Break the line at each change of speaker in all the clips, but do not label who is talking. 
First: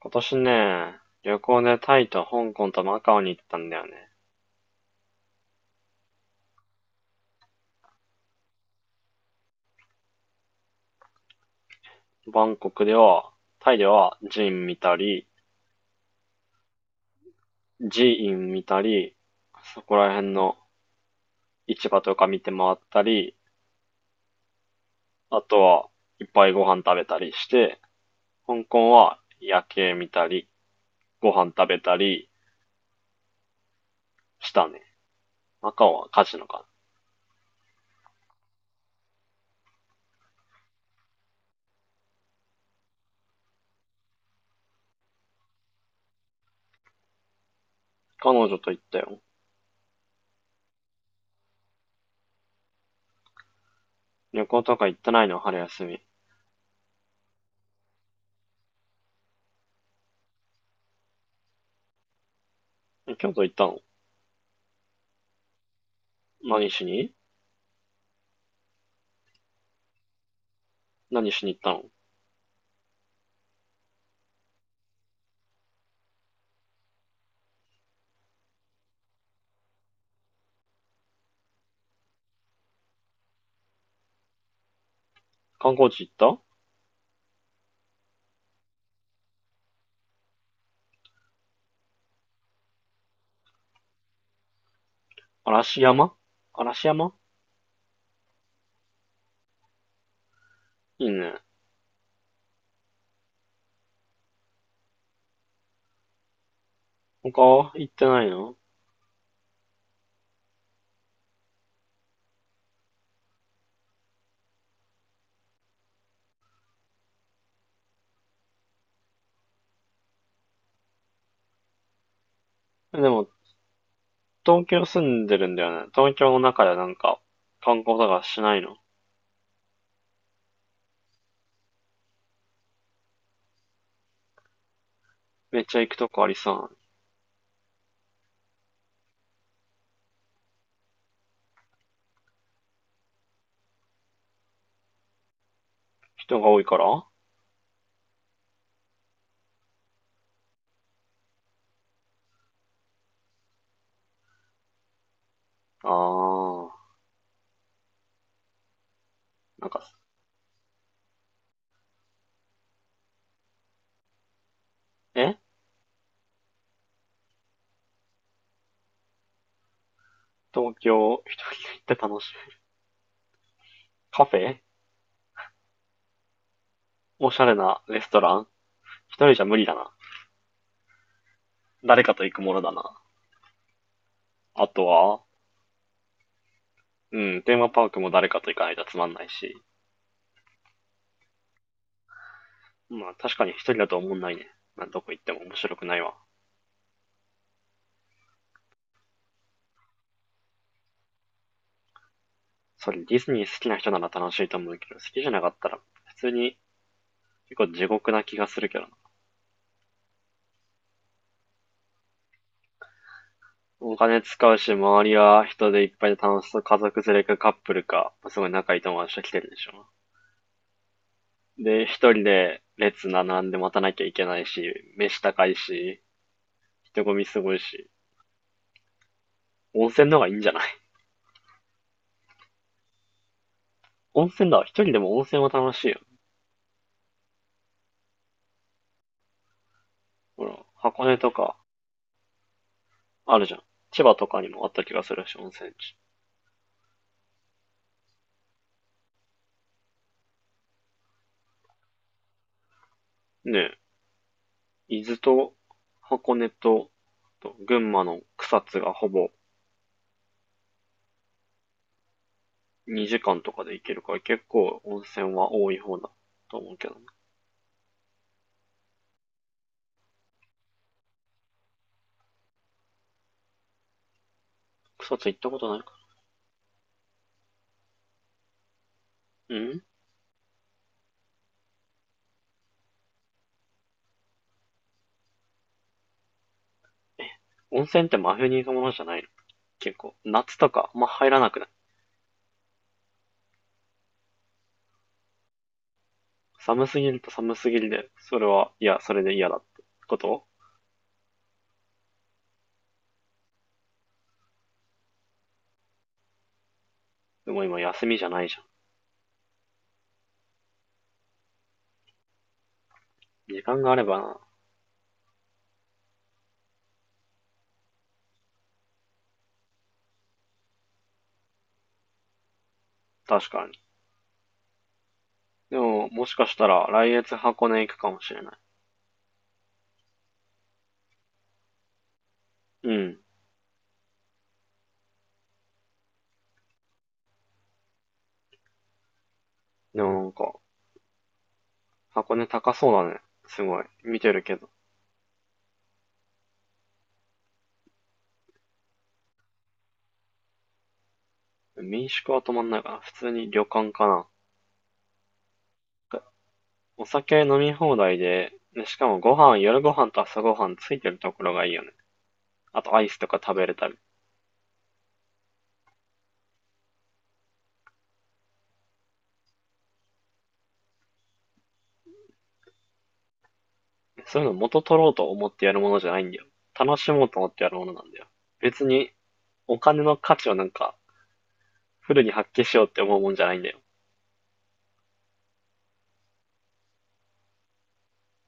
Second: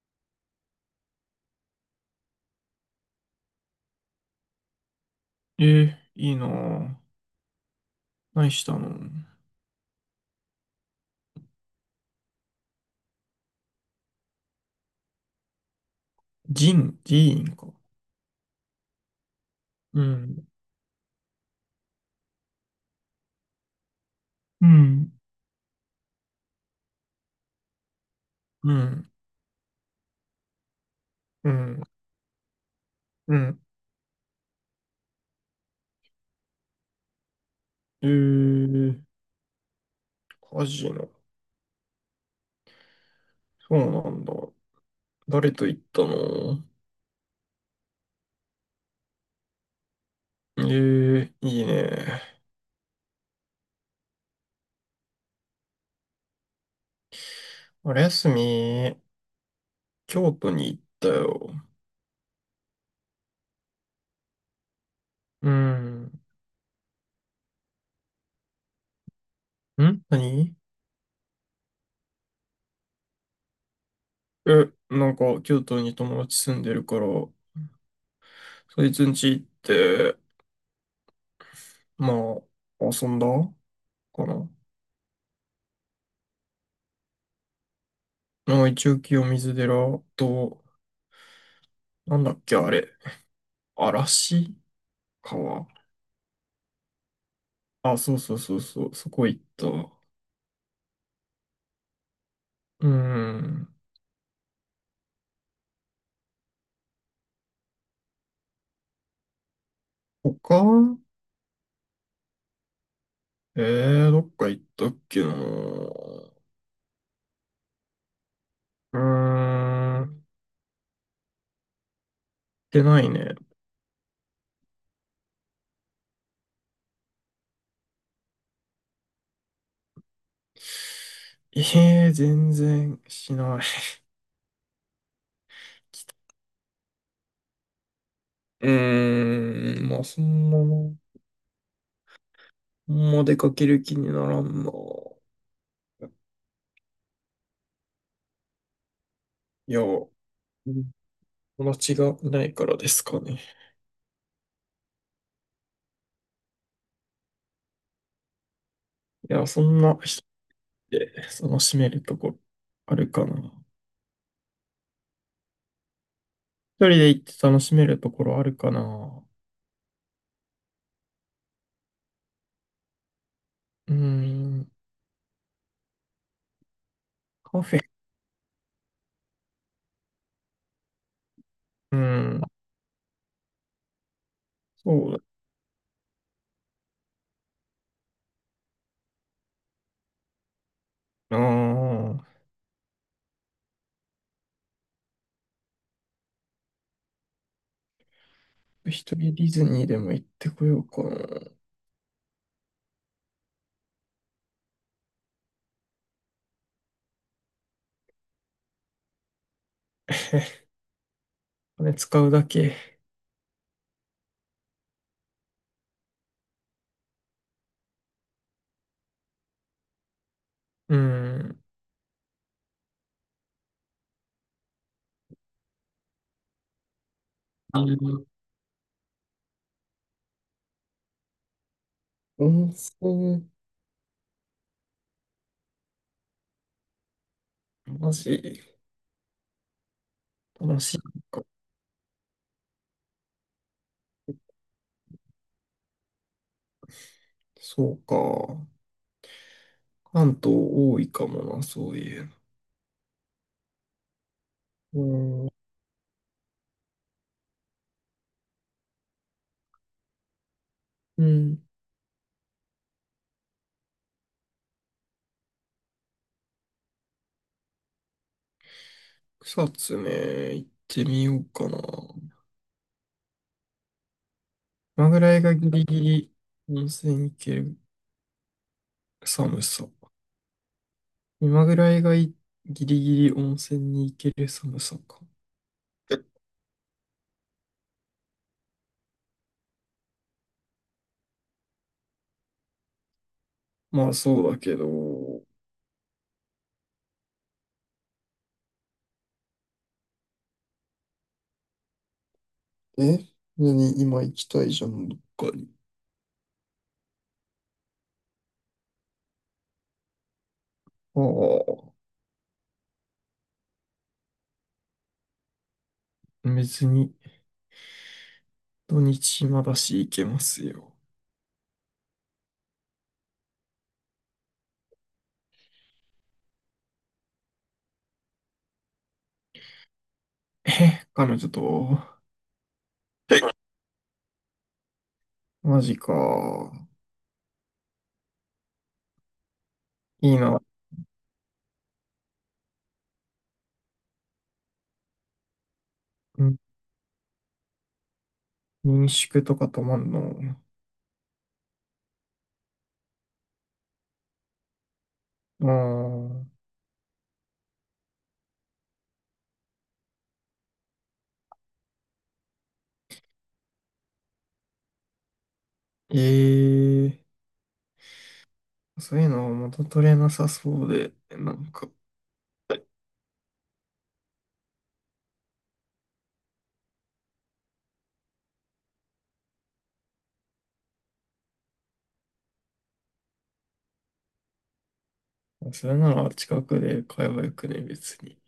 今年ね、旅行でタイと香港とマカオに行ったんだよね。
えー、いいなぁ。何したの？
バンコクでは、タイでは寺院見たり、
ジーンか。
寺院見たり、そこ
う
ら辺
ん、
の市場とか見て回ったり、
うん。
あとはいっぱいご飯食べたりして、香
う
港
ん、
は夜景見たり、ご
う
飯食べ
ん、
たり
うん。
したね。マカオはカジノかな。
えー、カジノ。そうなんだ。誰と行ったの？
彼女と行ったよ。
えー、いいね。
旅行とか行ってないの？春休み。
あれ休み、京都に行ったよ。
今京都行ったの？
うん。ん、
何しに？
何？
行ったの？
え、なんか、京都に友達住んでるから、そいつん家行って、まあ、遊んだかな。
観光地行った？
まあ、一応清水寺と、なんだっけ、あれ。嵐
嵐
川。
山。嵐山
あ、そうそうそうそう、そこ行った。う
いいね。
ーん。
他は行ってないの？
他、えどっか行ったっけな。うーん。行ってな
で
い
も、
ね。
東京住んでるんだよね。東京の中でなんか、観光とかしないの？
全然しない。
めっちゃ行くとこありそうなの。
うーん、まあ、そんなもあんま出かける気にならんな。
人が多いからあ
いや、うん、友達がいないからですかね。
ー。
いや、そ
なん
んな
か、
人って楽しめるとこあるかな。
え
一人で行って楽しめるところあるかな。
東京行って楽しい？
うー
カフェ、
ん、
おしゃれ
カフ
な
ェ。
レストラン、一人じゃ無理だな。
うー
誰かと行く
ん、
ものだな。あと
そ
は、
う
うん、テーマパークも誰かと行かないとつまんないし。
だな。
まあ確かに一人だと思んないね。まあどこ行っても面白くないわ。
一人ディズニーでも行ってこようかな。
それディズニー好きな人なら楽しいと思うけど、好きじゃなかったら、普通に結構地獄な気がするけどな。
お金使うだけ。
お金使うし、周りは人でいっぱいで楽しそう。家族連れかカップルか、すごい仲いい友達と来てるでしょ。
うーん。
で、一人で列並んで待たなきゃいけないし、飯高いし、人混みすごい
あ
し、
の
温泉の方がいいんじゃない？
温泉、
温泉だわ。一人でも温泉は楽しいよ。
マジ、
ほら、
楽しい
箱根と
か。
かあるじゃん。千葉とかにもあった気がするし、温泉地。
そうか。関東多いかもな、そういう
ねえ。伊豆
の。うん。
と箱根と、群馬の草津がほぼ
うん、
2時間とかで行けるから結構温泉は多い方だと思うけどね。
草津ね、行ってみようかな。今
草
ぐ
津行
ら
っ
い
た
が
こと
ギ
ない
リ
か
ギリ温泉行ける
な。う
寒
ん。
さ。今ぐらいがギリギリ温泉に行ける寒さか。
え、温泉って真冬に行くものじゃないの？結構、夏とかまあ入らなくない？
まあそうだけど、
寒すぎると寒すぎるで、それは、いや、それで嫌だってこと？
え、何、今行きたいじゃん、どっかに。
でも今休みじゃないじゃん。
ああ、
時間があればな。
別に土日暇だし行けますよ。
確かに。でも、もしかしたら来月箱根行くかもしれない。
え、彼女と、
うん。
マジか。
でもな
い
ん
い
か、
な。
箱根高そうだね。すごい。見てるけど。
ん民宿とか泊まんの。
民宿は泊まんないかな。普通に旅館かな。
ああ、
お酒飲み放題で、でしかもご飯、夜ご飯と朝ご飯ついてるところがいいよね。あとアイスとか食べれたり。
ええそういうのは元取れなさそうで、なんか、
そういうの元取ろうと思ってやるものじゃないんだよ。楽しもうと思ってやるものなんだよ。別にお金の価値をなんかフルに発揮しようって思うもんじゃないんだよ。
それなら近くで買えばよくね、別に。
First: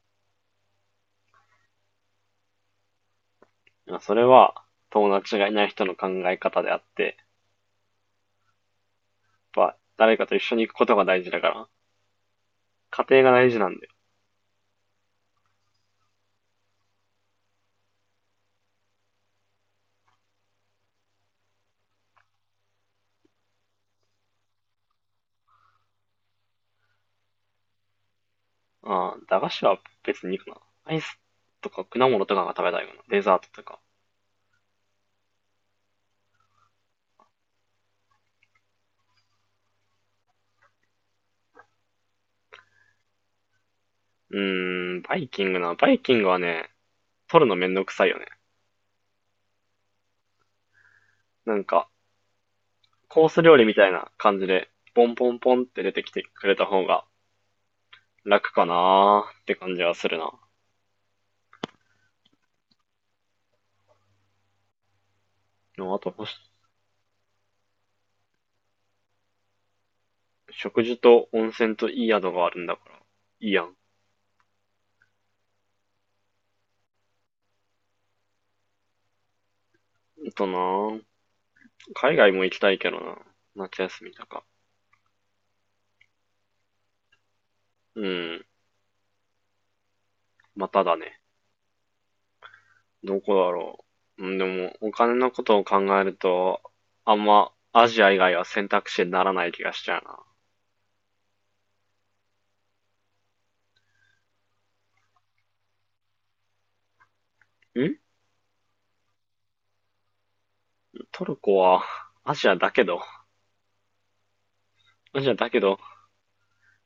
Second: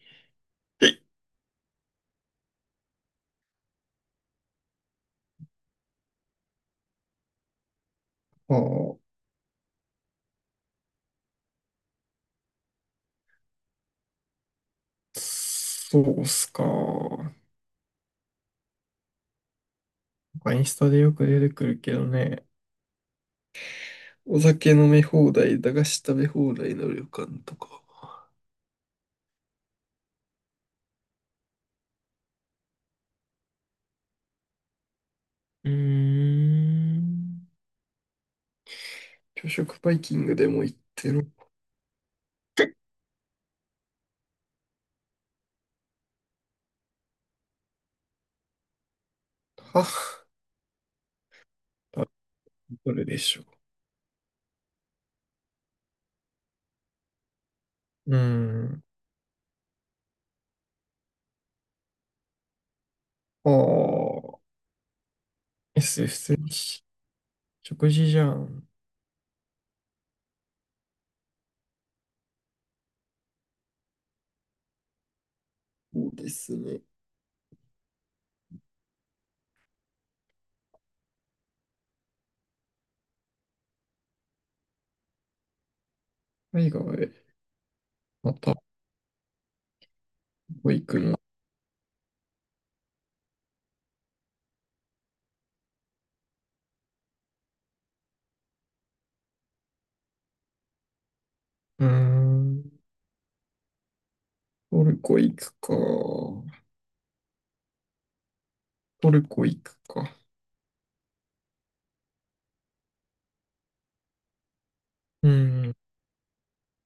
それは友達がいない人の考え方であって、
ああ。
やっぱ誰かと一緒に行くことが大事だから、家庭が大事なんだよ。
そうっすか。なんかインスタでよく出てくるけどね。お酒飲み放題、駄菓子食べ放題の旅館とか、
ああ、駄菓子は別にいいかな。アイスとか果物とかが食べたいかな。デザートとか。
うーん。朝食バイキングでも行ってる？
うーん、バイキングな。バイキングはね、取るのめんどくさいよね。
は、
なんか、
多分どれで
コー
し
ス
ょ
料理みたいな感じで、ポンポンポンって出てきてくれた方が
う。うー
楽か
ん。
なーって感じはするな。
ああ、
あ と、
普通に食事じゃん。
食事と温泉といい宿があるんだから、いいやん。
そうですね。
あとなー、海外も行きたいけどな。夏休みとか。
海外へ、
う
ま
ん、
た、ど
ま
こ
た
行
だ
く
ね。
の？
どこだろう。うん、でも、お金のことを考えると、あんま、アジア以外は選択肢にならない気がしちゃうな。
うーん。トルコ行くか。
ん
トルコ行くか。
トルコは、アジアだけど、ア
う
ジアだけ
ーん。
ど、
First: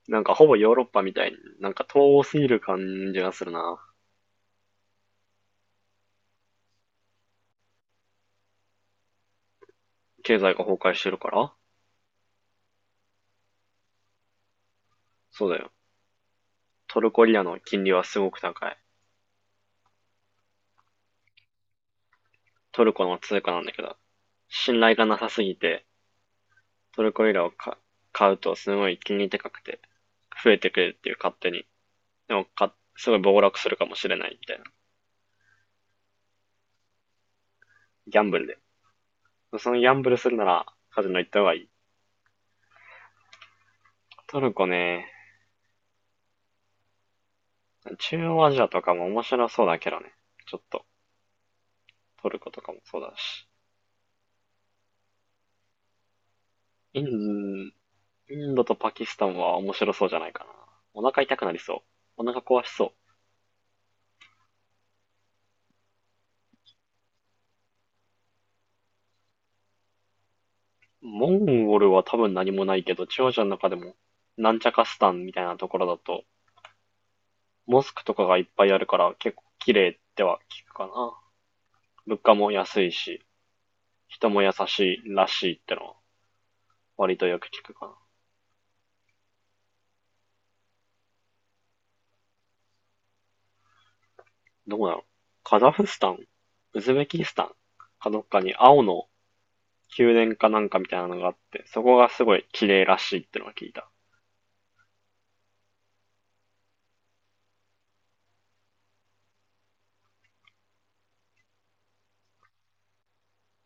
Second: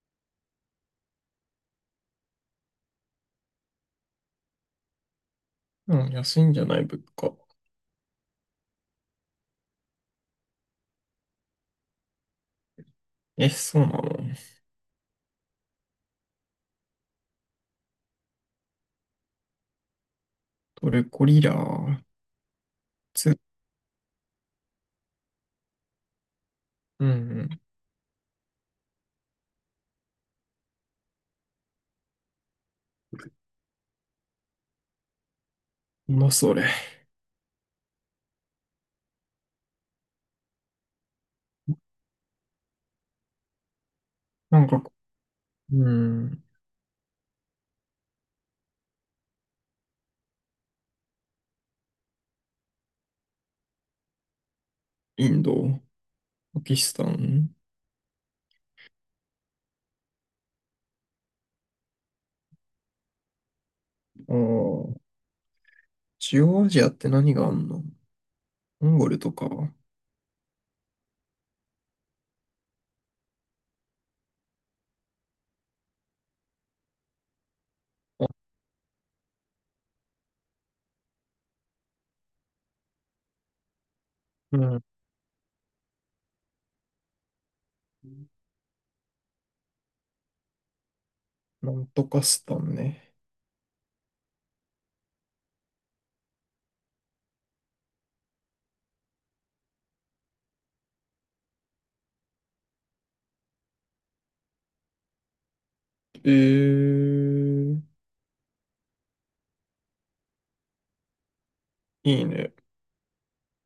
なんかほぼヨーロッパみたいに、なんか遠すぎる感じがするな。
うん、安いんじゃない物価。
経済が崩壊してるから。
え、そうなの？
そうだよ。トルコリアの金利はすごく高い。
トルコリラー
トルコの
ツ。
通貨なんだけど、信頼がなさすぎて、ト
うん、
ルコリラ
う
をか買うとすごい金利高くて、増えてくれるっていう勝手に。でもか、すごい暴落するかもしれないみたいな。
ん。それ。
ギャンブルで。そのギャンブルするならカジノ行った方がいい。トル
なん
コ
か、
ね、
うん。
中央アジアとかも面白そうだけどね。ちょっと、トルコとかもそうだし。
インド、パキス
イ
タン、
ン、インドとパキスタンは面白そうじゃないかな。お腹痛くなりそう。お腹壊しそ
ああ、中央アジアって何があんの？モンゴルとか。
う。モンゴルは多分何もないけど、中央アジアの中でも、なんちゃかスタンみたいなところだと、モスクとか
あ、
がいっぱいあるから結構綺麗っては聞くかな。物価も安いし、人も優
うん。
しいらしいってのは割とよく聞くかな。
なんとかスタンね。
どこだろう。カザフスタン、ウズベキスタンかどっかに青の宮殿かなんかみたいなのがあって、そこがすごい綺麗らしいってのは聞いた。
えー、いいね。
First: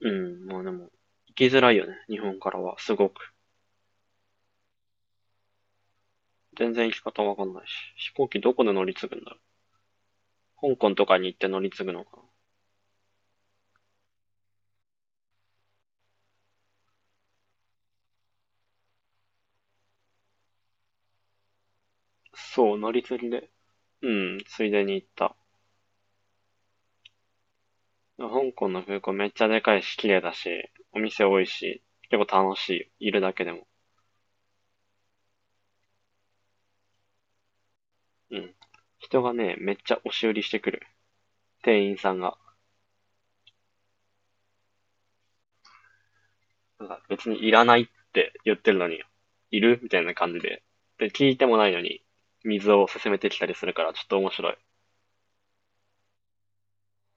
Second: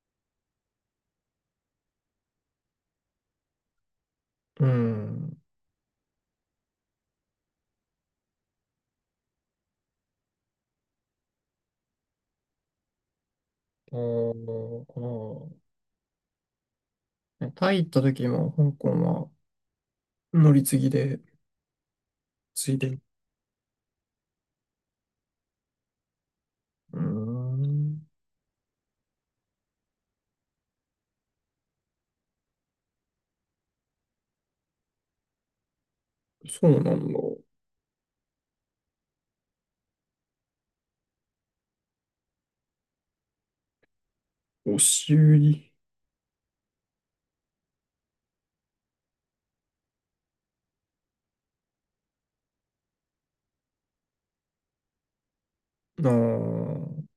うん、まあでも、行きづらいよね、日本からは、すごく。
うん。
全然行き方わかんないし。飛行機どこで乗り継ぐんだろう。香港とかに行って乗り継ぐのかな。
あーあなタイ行った時も香港は乗り継ぎで、つ
そう、
いで
乗
に。
り継ぎで。うん、ついでに行った。
うーん。
香港の空港めっちゃでかいし、綺麗だし、お店多いし、結構楽しいいるだけでも。
そうなんだ。
うん。人がね、めっちゃ押し売りしてくる。店員さんが。
押し売り。
なんか別にいらないって言ってるのに、いるみたいな感じで。で、聞いてもないのに、水を勧めてきたりするから、ちょっと面白い。
あー